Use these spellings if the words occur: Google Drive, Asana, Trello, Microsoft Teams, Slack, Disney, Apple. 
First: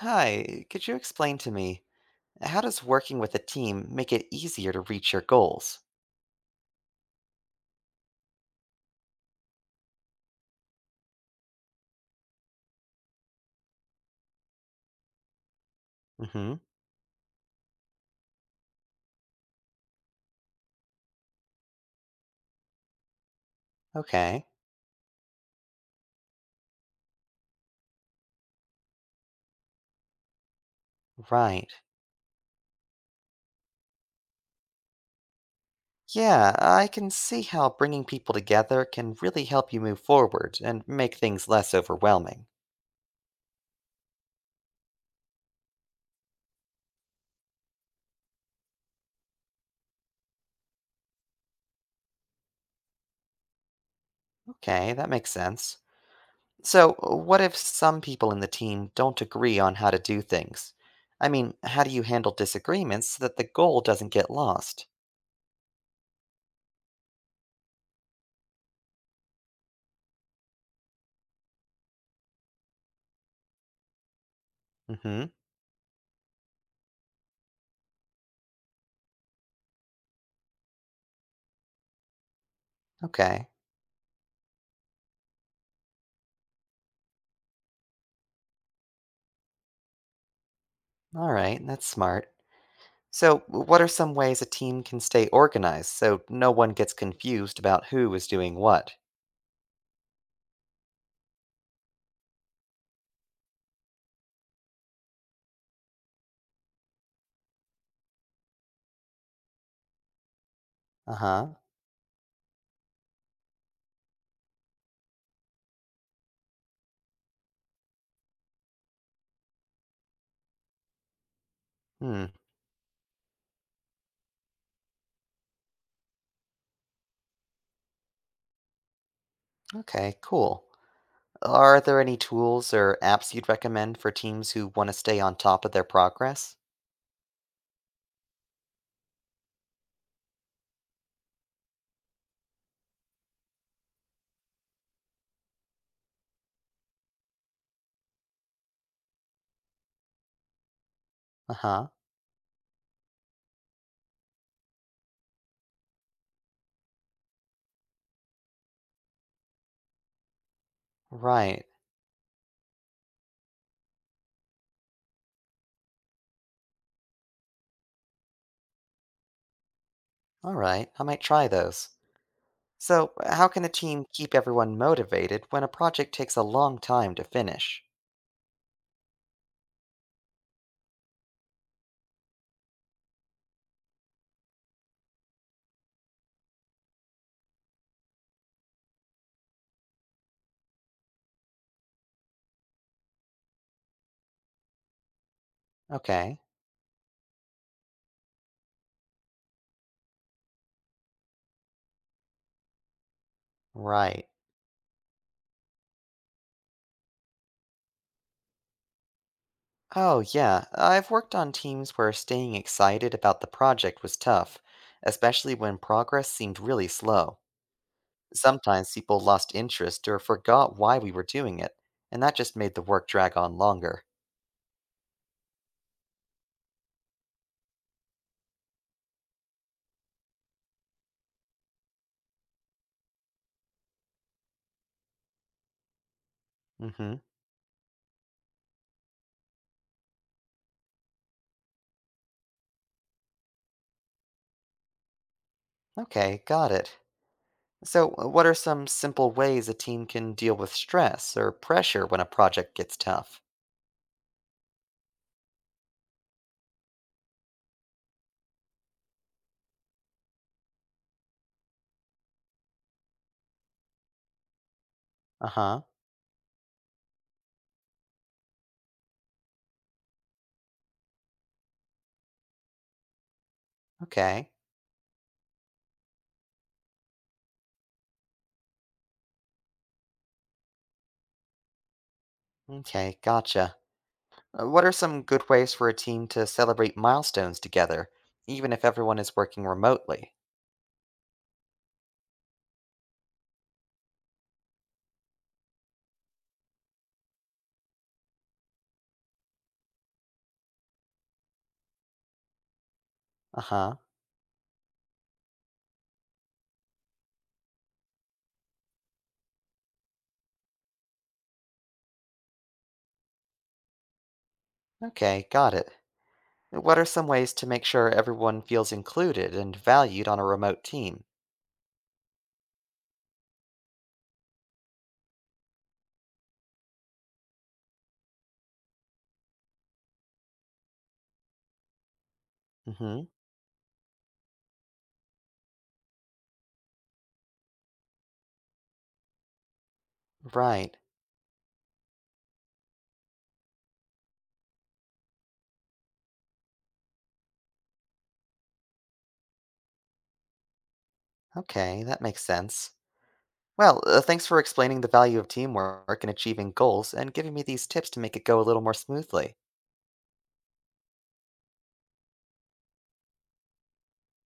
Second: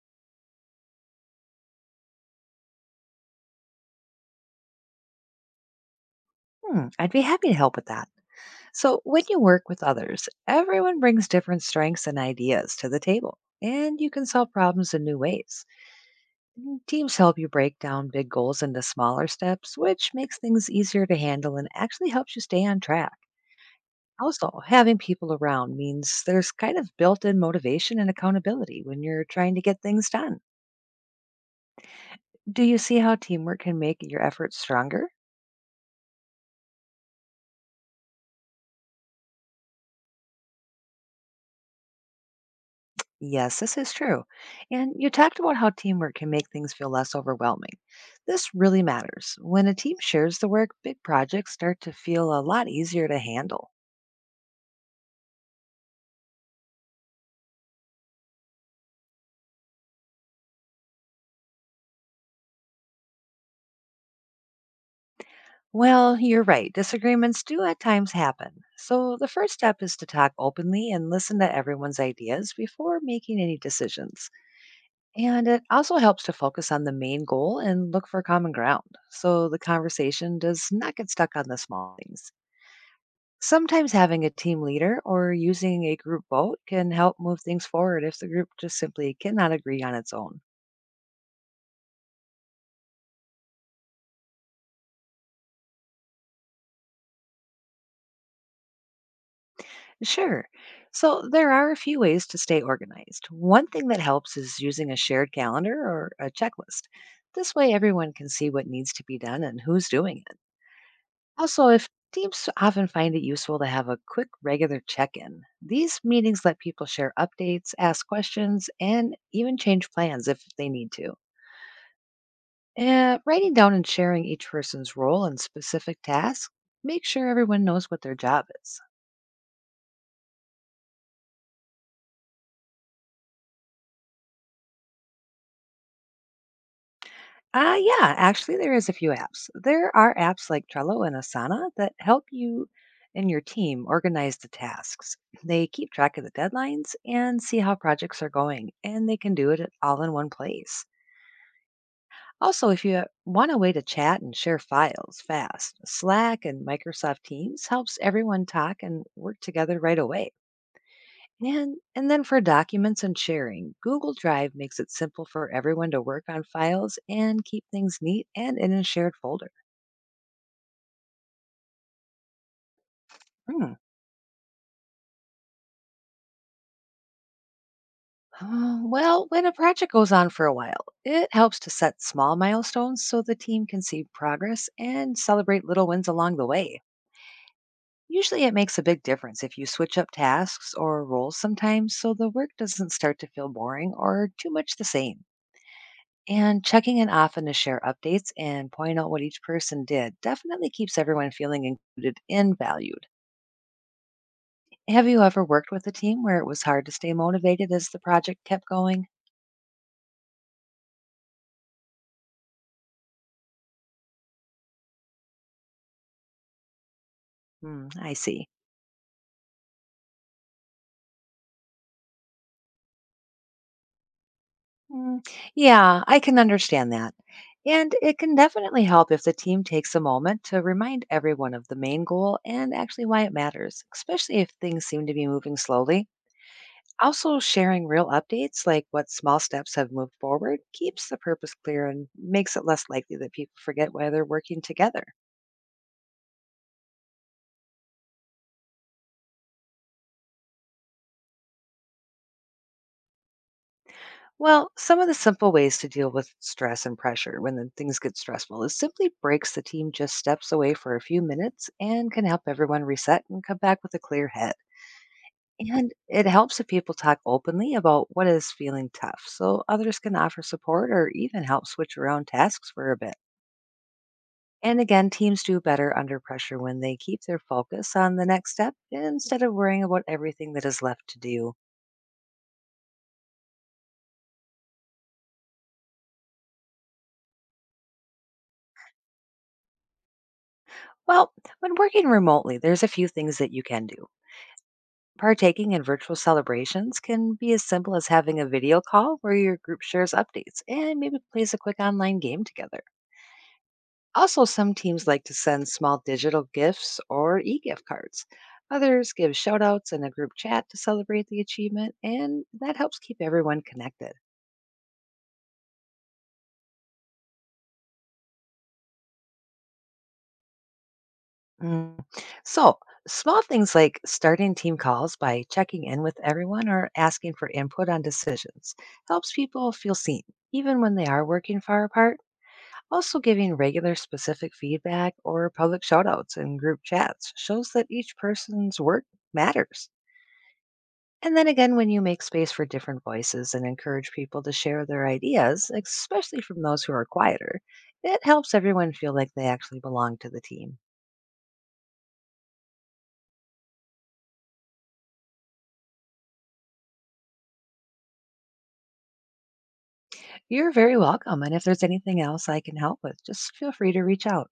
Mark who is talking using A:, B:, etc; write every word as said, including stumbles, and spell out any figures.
A: Hi, could you explain to me how does working with a team make it easier to reach your goals?
B: Hmm, I'd be happy to help with that. So, when you work with others, everyone brings different strengths and ideas to the table, and you can solve problems in new ways.
A: Mhm.
B: Teams help you break down big goals into smaller steps, which makes things easier to handle and actually helps you stay on track.
A: Okay.
B: Also, having people around means there's kind of built in motivation and accountability when you're trying to get things done.
A: Right.
B: Do you see how teamwork can make your efforts stronger?
A: Yeah, I can see how bringing people together can really help you move forward and make things less overwhelming.
B: Yes, this is true. And you talked about how teamwork can make things feel less overwhelming. This really matters. When a team shares the work, big projects start to feel a lot easier to handle.
A: Okay, that makes sense. So, uh, what if some people in the team don't agree on how to do things? I mean, how do you handle disagreements so that the goal doesn't get lost?
B: Well, you're right. Disagreements do at times happen. So the first step is to talk openly and listen to everyone's ideas before making any decisions.
A: Mhm.
B: And it also helps to focus on the main goal and look for common ground. So the conversation does not get stuck on the small things.
A: Okay.
B: Sometimes having a team leader or using a group vote can help move things forward if the group just simply cannot agree on its own.
A: All right, that's smart. So, what are some ways a team can stay organized so no one gets confused about who is doing what?
B: Sure. So there are a few ways to stay organized. One thing that helps is using a shared calendar or a checklist. This way, everyone can see what needs to be done and who's doing it.
A: Uh huh.
B: Also, if teams often find it useful to have a quick regular check in, these meetings let people share updates, ask questions, and even change plans if they need to.
A: Hmm.
B: Uh, writing down and sharing each person's role and specific tasks make sure everyone knows what their job is.
A: Okay, cool. Are there any tools or apps you'd recommend for teams who want to stay on top of their progress?
B: Uh, yeah, actually, there is a few apps. There are apps like Trello and Asana that help you and your team organize the tasks. They keep track of the deadlines and see how projects are going, and they can do it all in one place.
A: Uh huh.
B: Also, if you want a way to chat and share files fast, Slack and Microsoft Teams helps everyone talk and work together right away.
A: Right.
B: And, and then for documents and sharing, Google Drive makes it simple for everyone to work on files and keep things neat and in a shared folder.
A: All right, I might try those. So, how can a
B: Hmm,
A: team keep everyone motivated when a project takes a long time to finish?
B: Uh, well, when a project goes on for a while, it helps to set small milestones so the team can see progress and celebrate little wins along the way. Usually, it makes a big difference if you switch up tasks or roles sometimes so the work doesn't start to feel boring or too much the same.
A: Okay.
B: And checking in often to share updates and point out what each person did definitely keeps everyone feeling included and valued.
A: Right.
B: Have you ever worked with a team where it was hard to stay motivated as the project kept going?
A: Oh, yeah, I've worked on teams where staying excited about the project was tough, especially when progress seemed really slow.
B: Hmm, I see.
A: Sometimes people lost interest or forgot why we were doing it, and that just made the work drag on longer.
B: Mm, yeah, I can understand that. And it can definitely help if the team takes a moment to remind everyone of the main goal and actually why it matters, especially if things seem to be moving slowly.
A: Hmm.
B: Also, sharing real updates, like what small steps have moved forward, keeps the purpose clear and makes it less likely that people forget why they're working together.
A: Okay, got it. So, uh, what are some simple ways a team can deal with stress or pressure when a project gets tough?
B: Well, some of the simple ways to deal with stress and pressure when the things get stressful is simply breaks the team just steps away for a few minutes and can help everyone reset and come back with a clear head.
A: Uh huh.
B: And it helps if people talk openly about what is feeling tough so others can offer support or even help switch around tasks for a bit.
A: Okay.
B: And again, teams do better under pressure when they keep their focus on the next step instead of worrying about everything that is left to do.
A: Okay, gotcha. Uh, What are some good ways for a team to celebrate milestones together, even if everyone is working remotely?
B: Well, when working remotely, there's a few things that you can do. Partaking in virtual celebrations can be as simple as having a video call where your group shares updates and maybe plays a quick online game together.
A: Uh huh.
B: Also, some teams like to send small digital gifts or e gift cards. Others give shout outs in a group chat to celebrate the achievement, and that helps keep everyone connected.
A: Okay, got it. What are some ways to make sure everyone feels included and valued on a remote team?
B: Mm. So, small things like starting team calls by checking in with everyone or asking for input on decisions helps people feel seen, even when they are working far apart.
A: Mm
B: Also,
A: hmm.
B: giving regular specific feedback or public shoutouts in group chats shows that each person's work matters.
A: Right.
B: And then again, when you make space for different voices and encourage people to share their ideas, especially from those who are quieter, it helps everyone feel like they actually belong to the team.
A: Okay, that makes sense. Well, uh, thanks for explaining the value of teamwork and achieving goals and giving me these tips to make it go a little more smoothly.
B: You're very welcome. And if there's anything else I can help with, just feel free to reach out.